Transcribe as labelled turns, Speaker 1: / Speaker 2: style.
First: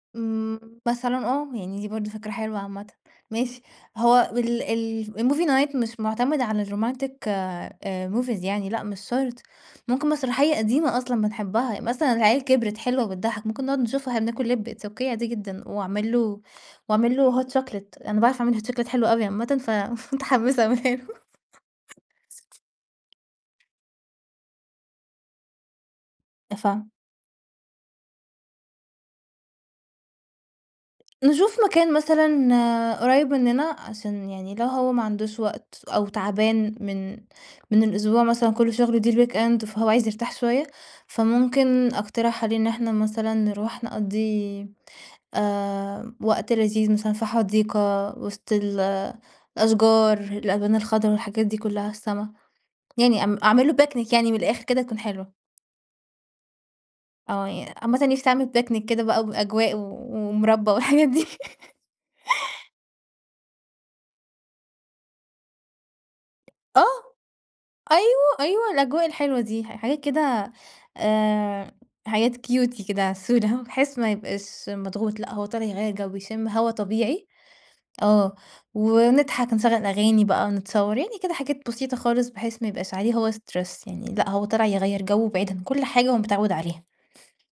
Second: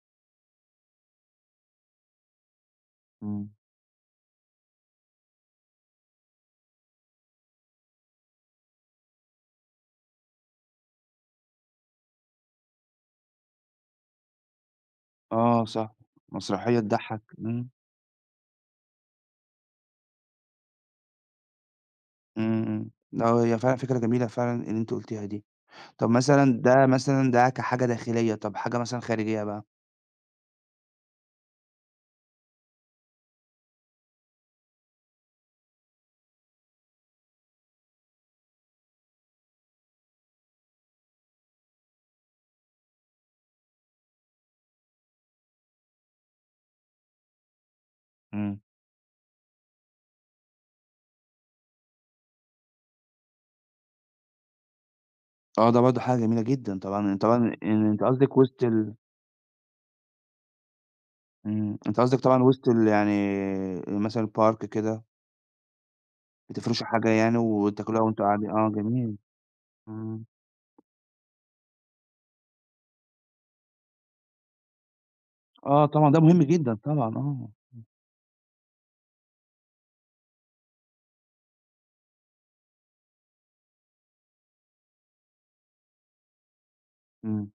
Speaker 1: إمم مثلًا آه، يعني دي برضو فكرة حلوة عامةً،
Speaker 2: إمم.
Speaker 1: ماشي هو ال ال الmovie night مش معتمد على الromantic آآ movies يعني، لأ مش شرط، ممكن مسرحية قديمة أصلًا بنحبها، مثلًا العيال كبرت حلوة وبتضحَّك، ممكن نقعد نشوفها وإحنا بناكل لِب، It's Okay عادي
Speaker 2: آه
Speaker 1: جدًا،
Speaker 2: صح،
Speaker 1: وأعمل له
Speaker 2: مسرحية
Speaker 1: وأعمل
Speaker 2: تضحَّك،
Speaker 1: له hot
Speaker 2: إمم.
Speaker 1: chocolate، أنا باعرف أعمل hot chocolate حلو أوي عامةً، فمتحمسة أعملها له.
Speaker 2: إمم، إمم، آه هي فعلًا فكرة جميلة فعلًا اللي أنتِ قُلتيها دي، طب مثلًا ده
Speaker 1: [unintelligible]
Speaker 2: مثلًا ده كحاجة داخلية، طب حاجة مثلًا خارجية بقى؟
Speaker 1: نشوف مكان مثلًا قريّب مننا عشان يعني لو هو ما عندوش وقت أو تعبان من من الأسبوع مثلًا كلّه شغل، دي الweekend فهو عايز يرتاح شوية، فممكن أقترح عليه إن إحنا مثلًا نروح نقضّي آآ، وقت لذيذ مثلًا في حديقة وسط
Speaker 2: إمم.
Speaker 1: الأشجار، الألوان الخضرا والحاجات دي كلّها، السما، يعني ام أعمل له picnic يعني من الآخر كده تكون حلوة.
Speaker 2: آه، ده برضو حاجة جميلة جدًا، طبعًا طبعًا آآ
Speaker 1: آه،
Speaker 2: يعني
Speaker 1: عامةً
Speaker 2: أنتِ
Speaker 1: نِفْسي
Speaker 2: قصدِك
Speaker 1: أعمل
Speaker 2: وسط
Speaker 1: picnic
Speaker 2: ال
Speaker 1: كده بقى بأجواء و ومربى والحاجات دي.
Speaker 2: إمم، أنتِ قصدِك طبعًا وسط ال يعني مثلًا الpark كده.
Speaker 1: آه،
Speaker 2: بتفرشوا حاجة يعني وتاكلوها وأنتم
Speaker 1: أيوه،
Speaker 2: قاعدي آه
Speaker 1: أيوه، الأجواء
Speaker 2: جميل،
Speaker 1: الحلوة دي ح حاجات
Speaker 2: إمم.
Speaker 1: كده آآ، حاجات Cutie كده عسولة، بحيث ما يبقاش مضغوط، لأ هو طالع
Speaker 2: آه
Speaker 1: يغيَّر
Speaker 2: طبعًا
Speaker 1: جو
Speaker 2: ده مهم
Speaker 1: ويشم هوا
Speaker 2: جدًا طبعًا
Speaker 1: طبيعي،
Speaker 2: آه، إمم.
Speaker 1: آه، ونضحك نشغل أغاني بقى نتصور يعني كده حاجات بسيطة خالص بحيث ما يبقاش عليه هو stress يعني، لأ هو طالع يغيّر جو بعيد عن كُلّ حاجة هو متعود عليها.
Speaker 2: إمم.